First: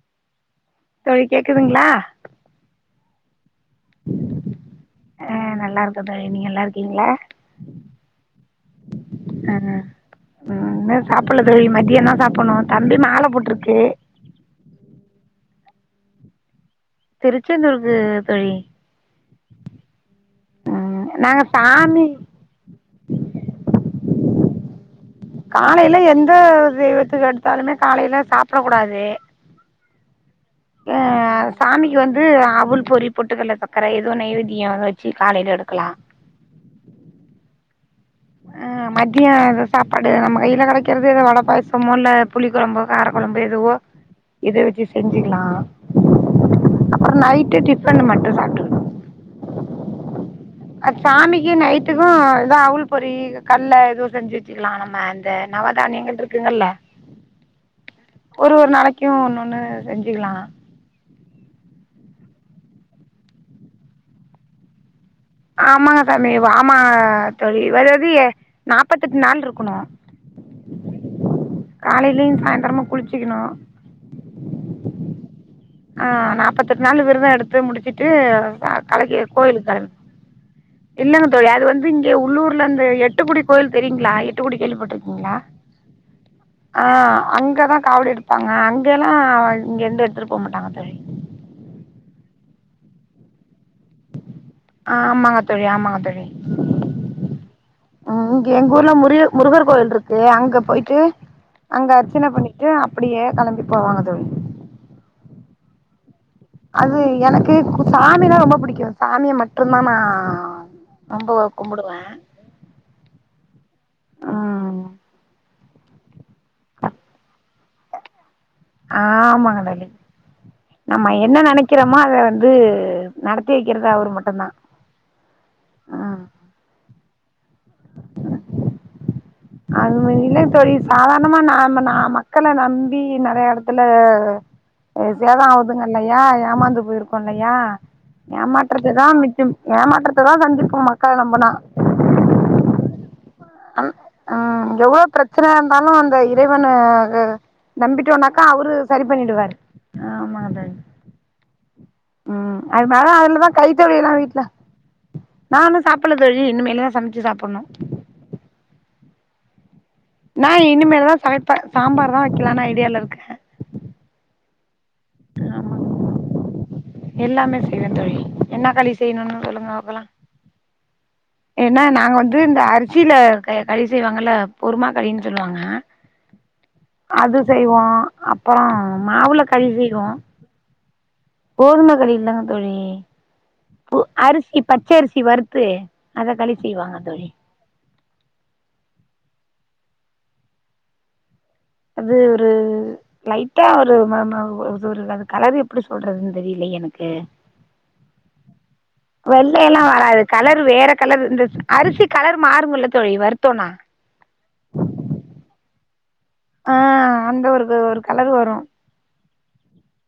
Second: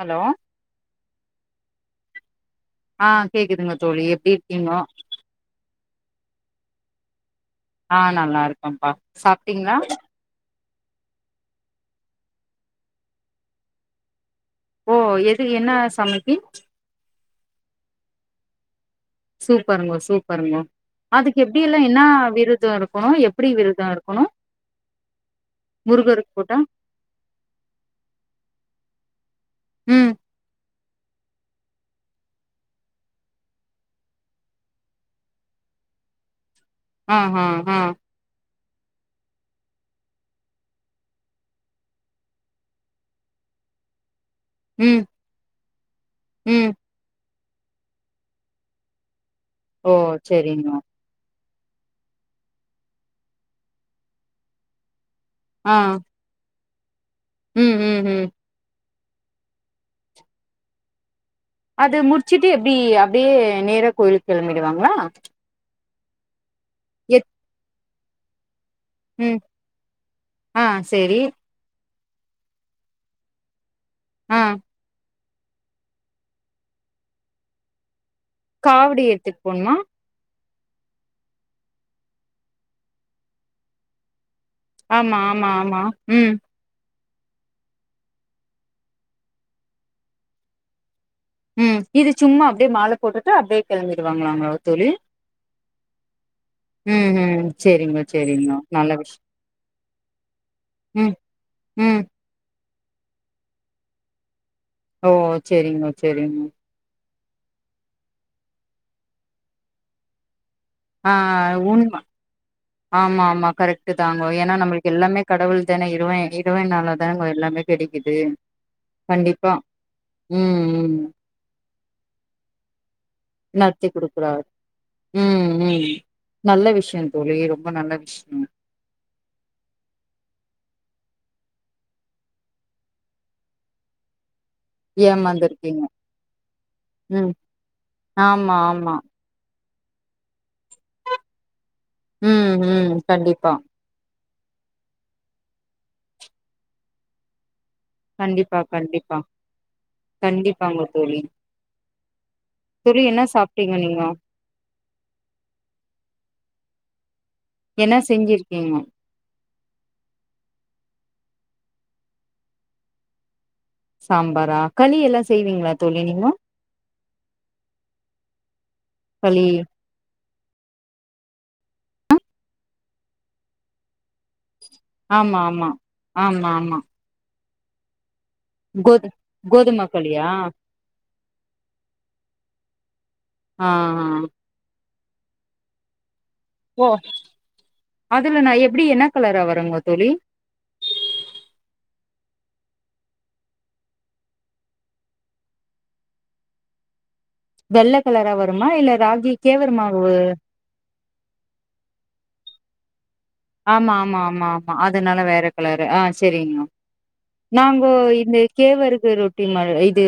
Hello தோழி கேக்குதுங்ளா ஆ கேக்குதுங்க தோழி எப்டி இருக்கீங்கோ ஆ நல்லா இருக்க தோழி, நீங்க நல்லா இருக்கீங்ளா ஆ நல்லா இருக்கப்பா ஆ சாப்ட்டீங்ளா ம் இன்னு சாப்புட்ல தோழி மதியம்தா சாப்புட்ணு தம்பி மாலை போட்ருக்கு ஓ எது என்ன சாமிக்கு? திருச்செந்தூர்க்கு தோழி, சூப்பருங்கோ சூப்பருங்கோ ம் அதுக்கு நாங்க எப்டியெல்லா என்ன சாமி விரத இருக்கணு எ ப்படி விரத இருக்கணு காலையில எந்த முருகருக்கு போட்டா தெய்வத்துக்கு எடுத்தாலுமே காலையில சாப்ட கூடாது. ம் ஆ அது சாமிக்கு வந்து அவுள் பொரி பொட்டுக்கல்ல சக்கர ஏதோ நெய்வேத்தியம் வெச்சு காலையில எடுக்கலா ஆ அ ஆ ஆ மதிய சாப்பாடு நம்ம கையில கடைக்கறது எதோ வட பாயசமோ இல்ல புளி கொழம்போ கார கொழம்பு எதுவோ இத வெச்சு ம் செஞ்சிக்கலா ம் அப்பறோ நைட்டு டிபன் மட்டு சாப்டு ஓ செரிங்மா சாமிக்கி நைட்டுக்கு எதா அவுள் பொறி கல்ல எதுவு செஞ்சி வெச்சுக்கலா நம்ம அந்த ஆ நவதானியங்கள் இருக்குங்கல்ல ம் ம் ம் ஒரு ஒரு நாளைக்கு ஒன்னொன்னு செஞ்சிக்கலா அது முடிச்சிட்டு எப்டி அப்டியே நேர கோயிலுக்கு கெளம்பிடுவாங்களா ஆமாங்க சாமி வா ஆமா எத் தோழி வேறதிய நாப்பத்தெட்டு ம் நாள் இருக்கணு ஆ செரி காலையிலயு சாயந்திரமு குளிச்சிக்கணு ம் ஆ நாப்பத்தெட்டு நாள் விருதோ எடுத்து முடிச்சிட்டு காவடி களக்கி எடுத்துட்டு கோயிலுக்கு போணுமா கெளம் இல்லங்க தோழி அது வந்து இங்க உள்ளூர்ல அந்த எட்டுக்குடி கோயில் தெரியுங்களா எட்டுக்குடி கேள்வி ஆமா பட்டிருக்கீங்களா ஆமா ஆமா ம் ஆ அங்கதா காவடி எடுப்பாங்க அங்கல்லா இங்க இருந்த எடுத்துட்டு போ மாட்டாங்க தோழி ம் இது சும்மா அப்டியே மால போட்டுட்டு அப்டியே கெளம்பிருவாங்களாலாங்லா தோழி ஆ ஆமாங்க தோழி ஆமாங்க தோழி ம் ம் சேரிங்க ம் இங்க சேரிங்க எங்க நல்ல ஊர்ல விஷ் முருக முருகர் கோவில்ருக்கு அங்க போயிட்டு ம் அங்க ம் அர்ச்சன பண்ணிட்டு அப்டியே கிளம்பி போவாங்க தோழி ஓ செரிங்க செரிங்க அது எனக்கு சாமினா ரொம்ப புடிக்கு சாமிய மட்டுதா நா ஆ ரொம்போ உண்ம கும்புடுவே ஆமா ஆமா கரெக்ட் தாங்கோ ஏன்னா ம் நம்மளுக்கு எல்லாமே கடவுள் தானே இறவே இற் இறைவனல தானுங்கோ எல்லாமே கெடைக்குது கண்டிப்பா ஆமாங்க தோழி ம் ம் நம்ம என்ன நெனைக்கிறோமோ அத வந்து நடத்தி வெக்கிறது அவரு மட்டும்தா ம் ம் நல்ல விஷயோ தோழி ரொம்ப நல்ல விஷயம் அது நம்ம இல்லைங் தோழி சாதாரணமா நாம நா மக்கள நம்பி நறைய எடத்துல எ சேதோ ஏமாந்துருக்கீங்க ஆவுதுங்கல்லையா ஏமாந்து போயிருக்கோ ம் இல்லையா ஆமா ஏமாற்றத்த ஆமா தா மிச்சம் ஏமாற்றத்த தா சந்திப்போம் மக்கள நம்புனா ம் ம் கண்டிப்பா அன் ஆ எவ்ளோ பிரச்சன இருந்தாலு அந்த இறைவன க நம்பிட்டோனாகா கண்டிப்பா அவரு சரி கண்டிப்பா பண்ணிடுவாரு கண்டிப்பாங்க தோழி அது தோழி மேல என்ன அதுல தா கை சாப்ட்டீங்க நீங்கோ கழுவிட்றா வீட்ல நானு சாப்புட்ல தோழி இன்மேலு தா சமச்சி சாப்புட்னு என்ன செஞ்சிருக்கீங்க நா இனிமேலு தா சமைப்ப சாம்பார் தா வெக்கலான்னு ஐடியால இருக்க சாம்பாரா களி எல்லா செய்வீங்ளா ஆமா தோழி நீங்க எல்லாமே செய்வே தோழி என்ன களி செய்ணுன்னு சொல்லுங்க பாக்கலா ஏன்னா நாங்க வந்து இந்த அரிசில க களி செய்வாங்கல்ல பொறுமா களின்னு ஆமா சொல்வாங்க ஆமா ஆமா ஆமா அது செய்வோ அப்பரோம் கோது மாவுல களி கோதும செய்வோம் களியா கோதும களி இல்லங்க தோழி ஆ பு அரிசிப் பச்சரிசி வறுத்து அத களிப் ஓ அதுல நா எப்டி என்ன கலரா வருங்க தோழி அது ஒரு லைட்டா ஒரு ம ம ஒரு அது கலரு எப்டி சொல்றதுன் தெரிலயே எனக்கு வெள்ள கலரா வருமா இல்ல ராகி கேவரு வெள்ளையெல்லா மாவு வராது கலர் வேற கலர் இந்த அரிசி கலரு மாறுமில்ல தோழி வறுத் ஆமா ஆமா ஆமா ஆமா அதனால வேற கலரு ஆ செரிங்மா ஆ அந்த ஒரு நாங்கோ ஒரு கலர் இந்த வரு கேவருக்கு ரொட் ட்டிம இது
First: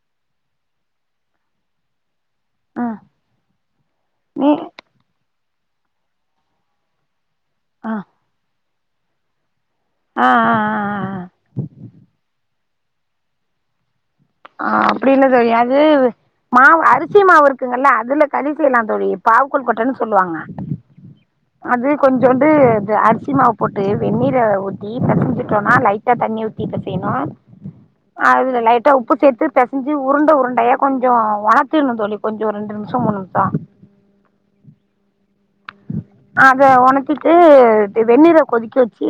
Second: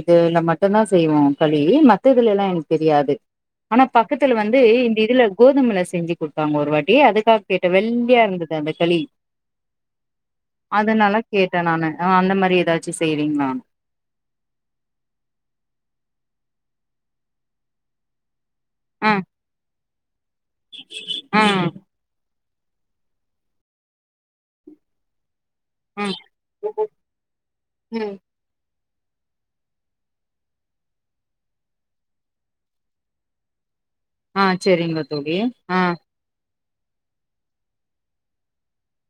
இதுல மட்டும் தான் செய்வோம் கலி மத் த்துதலலாம் எனக் ஆ தெரியாது ஆனா பக்கதுல நீ வந்து இந்த இதுல கோதுமல செஞ்சு குடுத்தாங்க ஒரு வாட்டி அதுக்காக கேட்ட ஆ வெள்ளயா இருந்தது அந்த களி ஆ ஆஆ அதனால கேட்டன் நானு அந்த மாரி ஏதாச்சு செய்றீங்ளானு ஆ அப்டின் தெரியாது மாவு அரிசி மாவு இருக்குங்கல்ல அதுல களி செய்லாம் தோழி பாவு கொழுகட்டனு சொல்லுவாங்க ம் இது கொஞ்சோண்டு இது அரிசி மாவு போட்டு வெந்நீர ஊத்தி பெசஞ்சி டோனா ஆ லைட்டா தண்ணி ஊத்தி பெசயனு ம் அதுல லைட் உப்பு சேர்த்து பெசஞ்சி உருண்ட உருண்டயா கொஞ்ஜோம் ஒனர்த்திர்ன்ணு தோழி கொஞ்ஜோம் ஒரு ரெண்டு நிம்ஷம் மூண் நிம்ஷம் அ செரிங்க தோழி அ அத ஒனதிட்டு வெந்நீர கொதிக்க வெச்சி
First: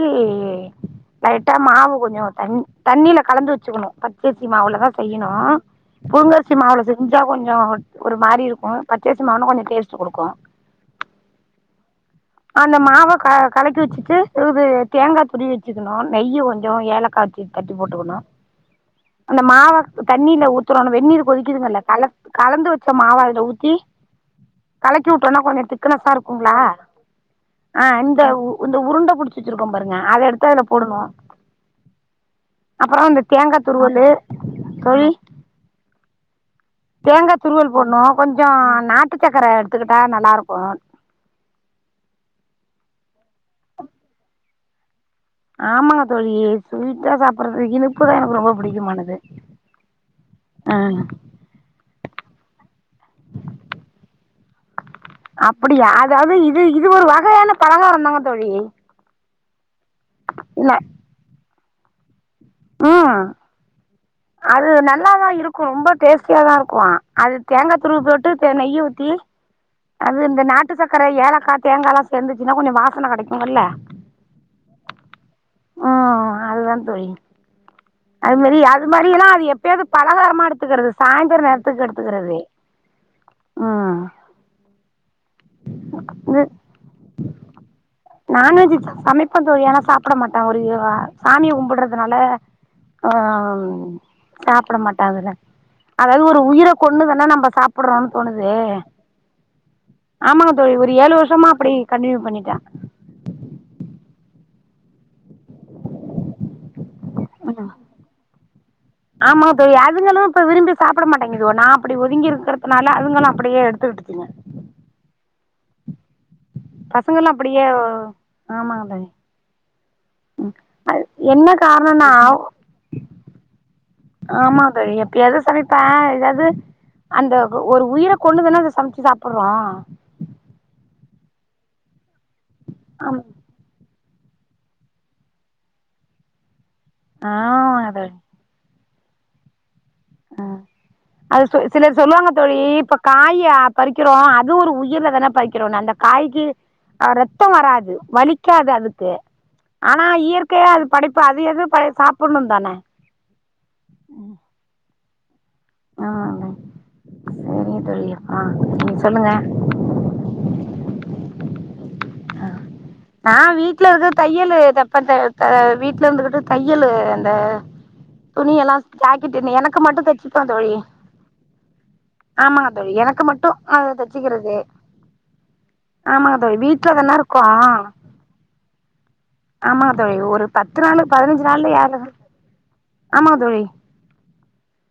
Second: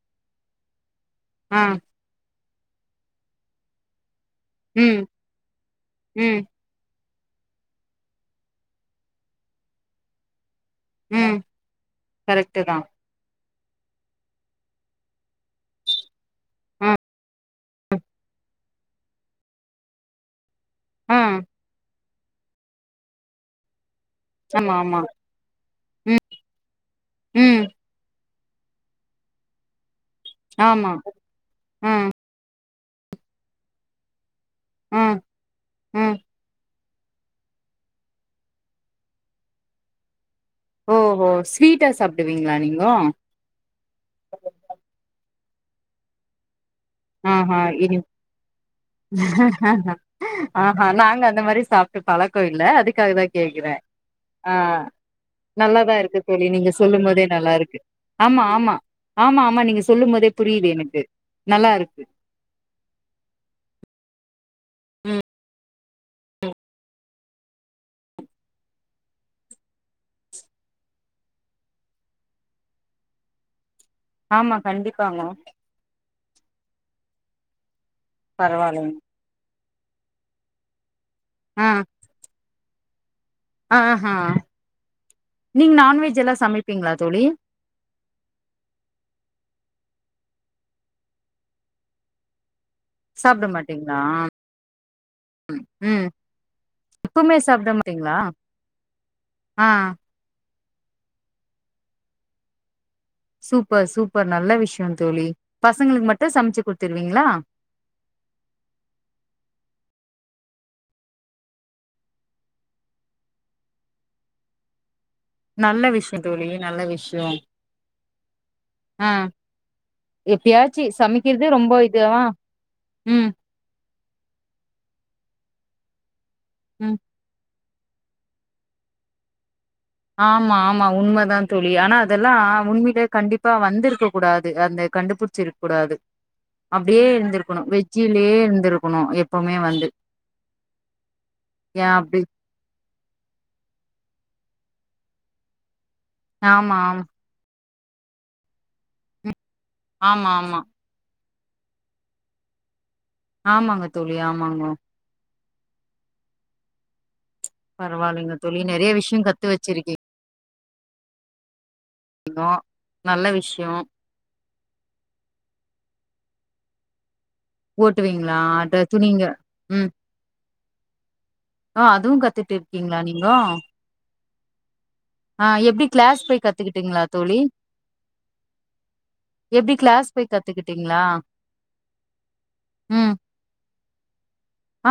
லைட்டா ஆ மாவு கொஞ்ஜோம் தண் தண்ணில கலந்து வச்சுக்கணும் த பச்சரிமாவுல தான் ம் செய்யணும் ம் புலுங்கரிசி மாவுல செஞ்சா கொஞ்ஜோம் ஒரு மாரி இருக்கும் பச்சரிசி மாவுனா கொஞ்ஜோம் டேஸ்ட் கொடுக்கும் ம் கரெக்ட்டு தா அந்த மாவ க கலக்கி வச்சிட்டு இது தேங்காய் துருவி வச்சுகணும் நெய் கொஞ்சம் ஆ ஏலக்காய் வச்சு தட்டி போட்டுகணும் அந்த மாவ தண்ணில ஊத் அப்ரோம் அந்த ஆ வெந்நீர் கொதிகிதுங்கல்ல கலந்து வச்ச மாவ அதுல ஊத்தி ஆமா ஆமா கலக்கி உட் டோனா கொஞ்ஜோம் திக்னசா இருக் குங்ளா ம் ஆ இந்த இந்த உருண்ட புடிச்வச்சிருக்கோம் பாருங்க அத எடுத்து த்து அதுல ஆமா போடணும் ஆ அப்பறோம் அந்த தேங்கா துருவலு தோழி ம் தேங்கா துருவல் போடணோ கொஞ்ஜோம் நாட்டு சக்கர எடுத்துக்கிட்டா நலா இருக்கும் ஓஹோ ஸ்வீட்டா சாப்பிடுவீங்களா நீங்கோ ஆமாங்க தோழி ஸ்வீட்டா ஆஹா சாப்றது இனி இனிப்புதான் எனக் ரொம்ப புடிக்குமானது ஆஹா நாங்க அந்த மாரி சாப்ட்டு பழக்கொ இல்ல அதுக்குதான் கேக்ற ஆ அப்படியா நல்லாதான் இருக்கு அதாவது தோழி இது நீங்க இது சொல்லு ஒரு மோதே நல்லா வகையான இருக்கு பலகாரம் தாங்க ஆமா. தோழி ஆமா. ஆமா ஆமா நீங்க சொல்லு மோதே புரியுது இல்ல எனக்கு நல்லா இருக்கு. ம் அது நல்லாதான் இருக்கும் ரொம்போ டேஸ்ட்டியாதான் இருக்கும் அது தேங்காய்துருவி போட்டு நெய் ஊத்தி அது இந்த நாட்டு சர்க்கர, ஏலக்கா, தேங்கால்லாம் சேர்ந்துச்சுன்னா கொஞ்ஜோ வாசன கிடைக்கும்ல்ல ஆமா கண்டிப்பாங்க. ஹோ அதுதா தோழி அது மாரி பரவாயில்லைங்க அதுமாரி எல்லா அது எப்பயாவது பலகாரமா எடுத்துக்கிறது சாயந்தர ஆ நேரத்துக்கு எட் துக்கிறது ஆ ஹ நீங்க நான்வெஜ் எல்லா இது சமைப்பீங்களா தோழி நான்வெஜ் சமைப்ப தோழி ஆனா சாப்பிட மாட்டா ஒரு இதுவா சாமிய கும்பட்றதுனால ஆ சாப்ட ஹ மாட்டீங்களா ம் சாப்பட மாட்டாஅதுல ம் அதாவது ஒரு உயிர கொண்ணு தானே எப்பவுமே நம்ம சாப்ட சாப்ட்றோம்ன்னு மாட்டீங்களா தோணுது ஆ ஆமாங்க தோழி ஒரு ஏழு வருஷமா அப்படி கண்டினியூ பண்ணிட்ட சூப்பர் சூப்பர் நல்ல விஷ்யோ தோழி பசங்களுக்கு மட்டு சமைச்சு குடுத்துருவீங்களா ஆமா தோழி அதுங்களு இப்ப விரும்பி சாப்பட மாட்டேங்குதுக நா அப்படி ஒதுங்கி இருக்கறதுனால அதுங்களு அப்படியே எடுத்து விட்டுச்சுங்க நல்ல விஷ்யோ தோழி நல்ல விஷ்யோ பசங்கள்லா அப்படியே ஆமாங்க ஹ தோழி எப்பயாச்சு அது சமைக்கிறது என்ன ரொம்ப காரணம்னா இதுவா ம் ஆமா தோழி எப்பயாது சமைப்பே ஏதாவது ம் அந்த ஒரு உயிர கொண்ணு தான அதை சமைச்சு சாப்புற்றோ ஆமா ஆமா உண்மைதா தோழி ஆனா அதெல்லா உண்மையிலே ஆம் கண்டிப் பா வந்திருக்க கூடாது அந்த கண்டுபிடிச்சு இருக் கூடாது அப்டியே இருந்திருக்கணு ஆமாங்க தோழி வெஜ்ஜிலயே இருந்திருக்கணு எப்பமே வந்து ஆ அது ஏ சிலர் அப்டி சொல்லுவாங்க தோழி இப்ப காய பறிக்கறோ அது ஒரு உயிர்ல தான பறிக்கறோ அந்த காய்க்கு ஆமா ஆமா அ ரத்தோ வராது வலிக்காது அதுக்கு ஆனா ஆமா ஆமா இயற்கையா அது படிப்பா அது எதுவு பய சாப்பட்ணு தான ஆமாங்க தோழி‌ ஆமாங்கோ ஆமாங்க சரிங்க தோழி அ நீங்க சொல்லுங்க செரிக்கை நல்ல நா விஷயோ வீட்ல இருக்க தையலு தப்ப த த வீட்டல இருந்துகிட்டு தையலு அந்த ஓட்டுவீங்களா துணி எல்லா அத துணிங்க ஜாக்கெட்டு என்னய எனக்கு ம் மட்டு தெச்சுப்ப தோழி ஆ அதுவு கத்துட்டு ஆமாங்க தோழி இருக்கீங்களா எனக்கு நீங்கோ மட்டு அத தெச்சுக்கிறது ஆ எப்டி கிளாஸ் போய் கத்துக்கிட்டு வீட்டல தான இருக்கோ எப்டி ஆமாங்க கிளாஸ் தோழி போய் ஒரு பத்து கத்துக்கிட்டீங்களா நாள் பதினஞ்சு நாள்ல யாரு ம் ஆமாங்க தோழி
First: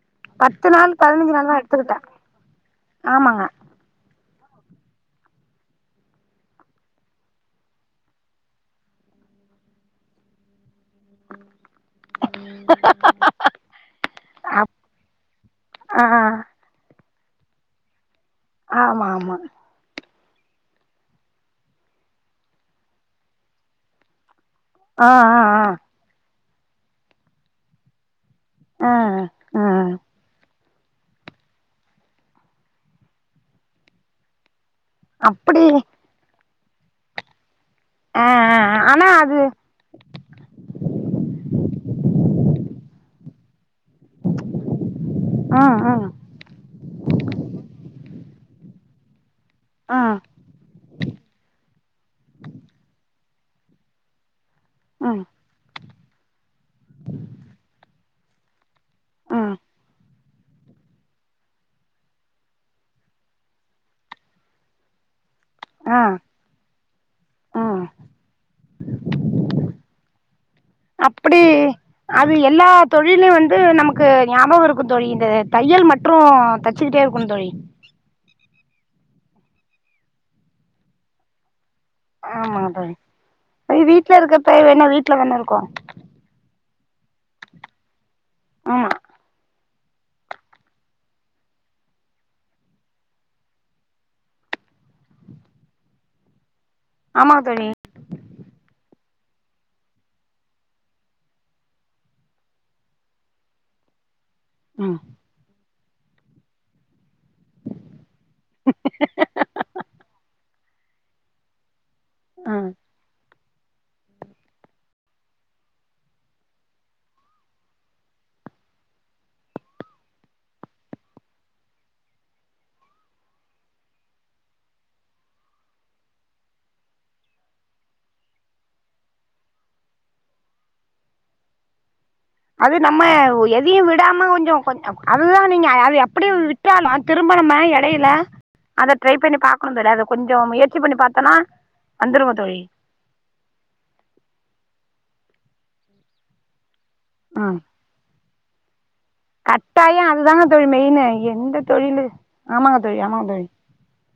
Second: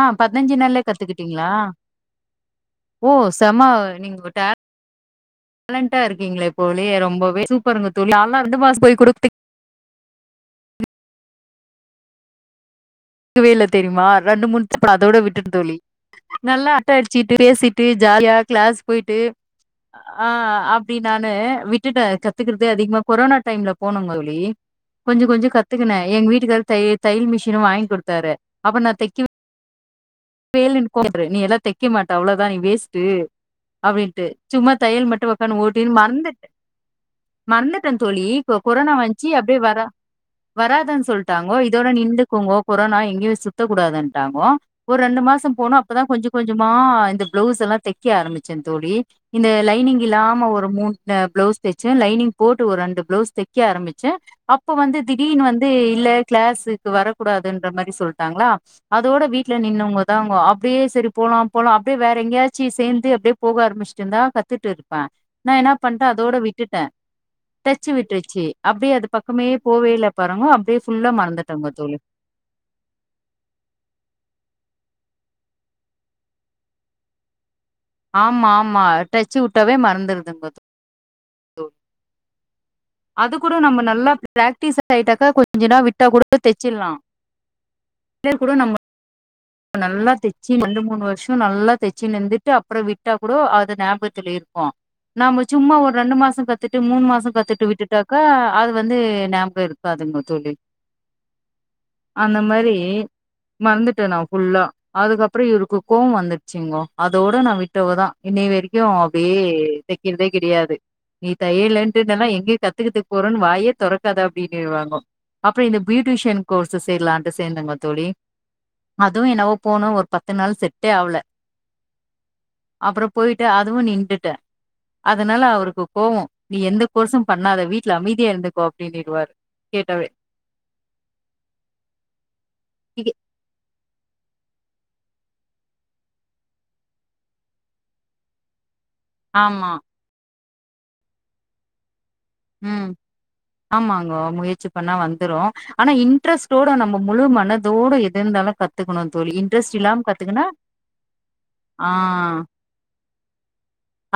ஆ பதினஞ்சு பத்து நாள்லே நாள் பதினஞ்சு நாள் கத்துக்கிட்டீங்களா தா எடுத்துக்கிட்டே ஓ ஆமாங்க செம்மா நீங்க ட்டே டேலண்டா இருக்கீங்களே போலயே ரொம்பவே சூப்பருங்க தோழி நல்லா ரெண்டு மாசோ போயி கூட ஹஹாஹா துக்கவே இல்ல தெரியுமா ரெண்டு மூணு தெப்ப அதோ விட்டுட்ட தோழி ஆ நல்லா அரட்ட அடிச்சுட்டு பேசிட்டு ஜாலியா கிளாஸ் ஆமா போயிட்டு ஆமா ஆ அப்டி நானு விட்டுட்ட கத்துக்கறதே அதிகமா கொரோனா டைம்ல போனோ ங்க தோழி ஆ கொஞ்சோ ஆ கொஞ்சோ கத்துக்கனே எங்க வீட்டுக்காரு த தையல் மிஷினும் வாங்கி குடுத்தாரு ஆ ஆ வேலன்னு போற நீ எல்லா தெக்க மாட்ட அவ்ளோதா நீ வேஸ்ட்டு அப்டின்ட்டு சும்மா தையல் மட்டு வொக்கான்னு அப்படி ஓட்டினு மறந்து மறந்துட்ட தோழி ஆ இப்போ ஆ கொரோனா ஆனா வன்ச்சு அது அப்டியே வரா வராததுன்னு சொல்ட்டாங்கோ இதோட நின்றுக்கங்கோ கொரோனா எங்கேயே சுத்தக் கூடாதுன்ட்டாங்க வுட்டாங்கோ ஒரு ரெண்டு மாசோ ம் போனா அப்பதா ம் கொஞ்ச கொஞ்சமா இந்த பிளவுஸ் எல்லா தெக்க ஆரம்பிச்சே தோழி இந்த லைனிங் ம் இல்லாம ஒரு மூணு பிளவுஸ் தெச்ச லைனிங் போட்டு ஒரு ரெண்டு பிளவுஸ் தெக் க்க ஆரம்பிச்சே அப்ப வந்து ம் திடீனு வந்து இல்ல கிளாஸுக்கு வரக்கூடாதுன்ற மாதிரி சொல்லிட்டாங்களா அதோட ம் வீட்ல நின்னோவுங்க விட்டாங்கோ அப்டியே சேரி போலா போலா அப்டியே வேற எங்கேயாச்சு சேந்து அப்டியே போக ஆரம்பிச்சிட்டு இர்ந்தா கத்துட்டு இருப்பே நா என்ன ஆ பண்ட்டே அதோட விட்டுட்டே ம் டச்சு விட்டுருச்சு அப்டியே அது பக்கமே போவே இல்ல பாருங்கோ அப்டியே ஃபுல்லா அப்படி மறந்துட்டோங்க தோழி அது எல்லா தொழிலு வந்து நமக்கு ஞாபகோ இருக்கோ தோழி இந்த தையல் மற்றோ தச் சுகிட்டே இருக்கனோ தோழி ஆமா ஆமா டச்சு வுட்டாவே மறந்துடுதுங்க தோழி ஆமாங்க தோழி அது கூட நம்ம நல்லா வீட்ல இருக்கப்ப பிராக்டிஸ் வேணா வீட்ல ஆயிட்டாக்கா தான இருக்கோ கொஞ்சனா விட்டா கூட தெச்சிட்லா பிள்ளய கூட நம்ப ஆமா நல்லா தெச்சி ரெண்டு மூணு வர்ஷோ நல்லா தெச்சி நின்னுட்டு அப்புறோ விட்டா கூட அது ஞாபகத்துல இருக்கோ நாம சும்மா ஒரு ரெண்டு மாசோ கத்துட்டு மூணு மாசோ ஆமா தோழி கத்துட்டு விட்டுட் டாக்கா அது வந்து ஞாபகோ இருக்காதுங்க தோழி அந்த மாரி மறந்துட்டே நா ஃபுல்லா ம் அதுக்கப் அப்புறோ இருக்கு கோவோ வந்துடுச்சிங்கோ அதோட நா விட்டவதா இன்ன வரைக்கோ அப்புடியே தெக்கிறதே கெடையாது நீ தையலன்ட்டு நின்ன எங்கே கத்துக்கறதுக்கு போறோன்னு வாயே தெறக்காதா அப்டீன்னுவாங்கோ அப்புறோ இந்த பியூட்டிஷியன் கோர்ஸு சேர்லா சேர்ந்தங்கோ தோழி அதுவு என்னவோ போனோ ஒரு பத்து நாள் செட்டே ஆவுல அப்புறம் போயிட்டு அதுவு நின்டுட்டே அதனால அவுருக்கு கோவோ நீ எந்த கோர்ஸ்சு பண்ணாத வீட்ல அமைதியா இருந்துக்கோ அப்டீன்னிடுவாரு கேட்டாவே அது நம்ம எதையு விடாம கொஞ்சோ கொஞ்சம் அதுதா நீங்க ஆ அது அப்புடியே வி ட்டாலோ திருமணமாய் எடையில அத ட்ரை பண்ணி ஆமா பாக்கணோ தோழி அதா கொஞ்சோ முயற்சி பண்ணி பாத்தோனா வந்துருவோ தோழி ம் ஆமாங்கோ முயற்சி பண்ணா வந்துரோ ஆனா இன்ட்ரெஸ்ட் டோட நம்ம முழு ம் மனதோட எத இருந்தாலு கத்துக்கணோ தோழி இன்ட்ரெஸ்ட் கட்டாயோ இல்லாம அதுதாங்க கத்துக்குனா தோழி மெயினு எந்த ஆ தொழிலு ஆமாங்க தோழி ஆமாங்க தோழி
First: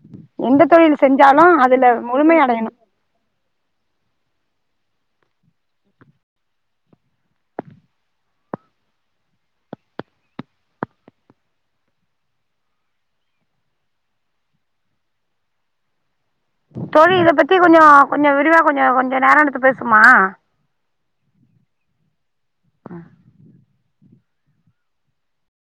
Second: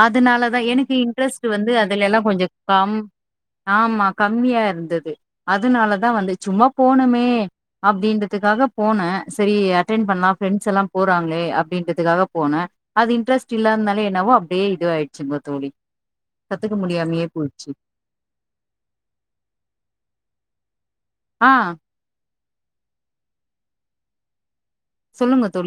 அதுனாலதா எந்த எனக்கு தொழில் செஞ்சாலு இன்ட்ரெஸ்ட் வந்து அதுல அதுலலா முழுமை கொஞ்சோ அடையணு கம் ஆமா கம்மியா இருந்தது அதனாலதா வந்து சும்மா போணுமே அப்டீன்றுதுக்காக போனே செரி அட்டென் பண்லா ஃப்ரெண்ட்ஸ் எல்லா போறாங்களே அப்டீனுறதுக்காக போனே அது இன்டரெஸ்ட் இல்லதுனாலே என்னாவோ அப்டியே இதுவாயிச்சுங்க தோழி கத்துக்க தோழி முடியாமயே இத பத்தி போயிடுச்சு கொஞ்சோ கொஞ்சோ விரிவா கொஞ்சோ கொஞ்சோ நேரோ எடுத்து பேசுவுமா ஆ ஆ சொல்லுங்க தோழி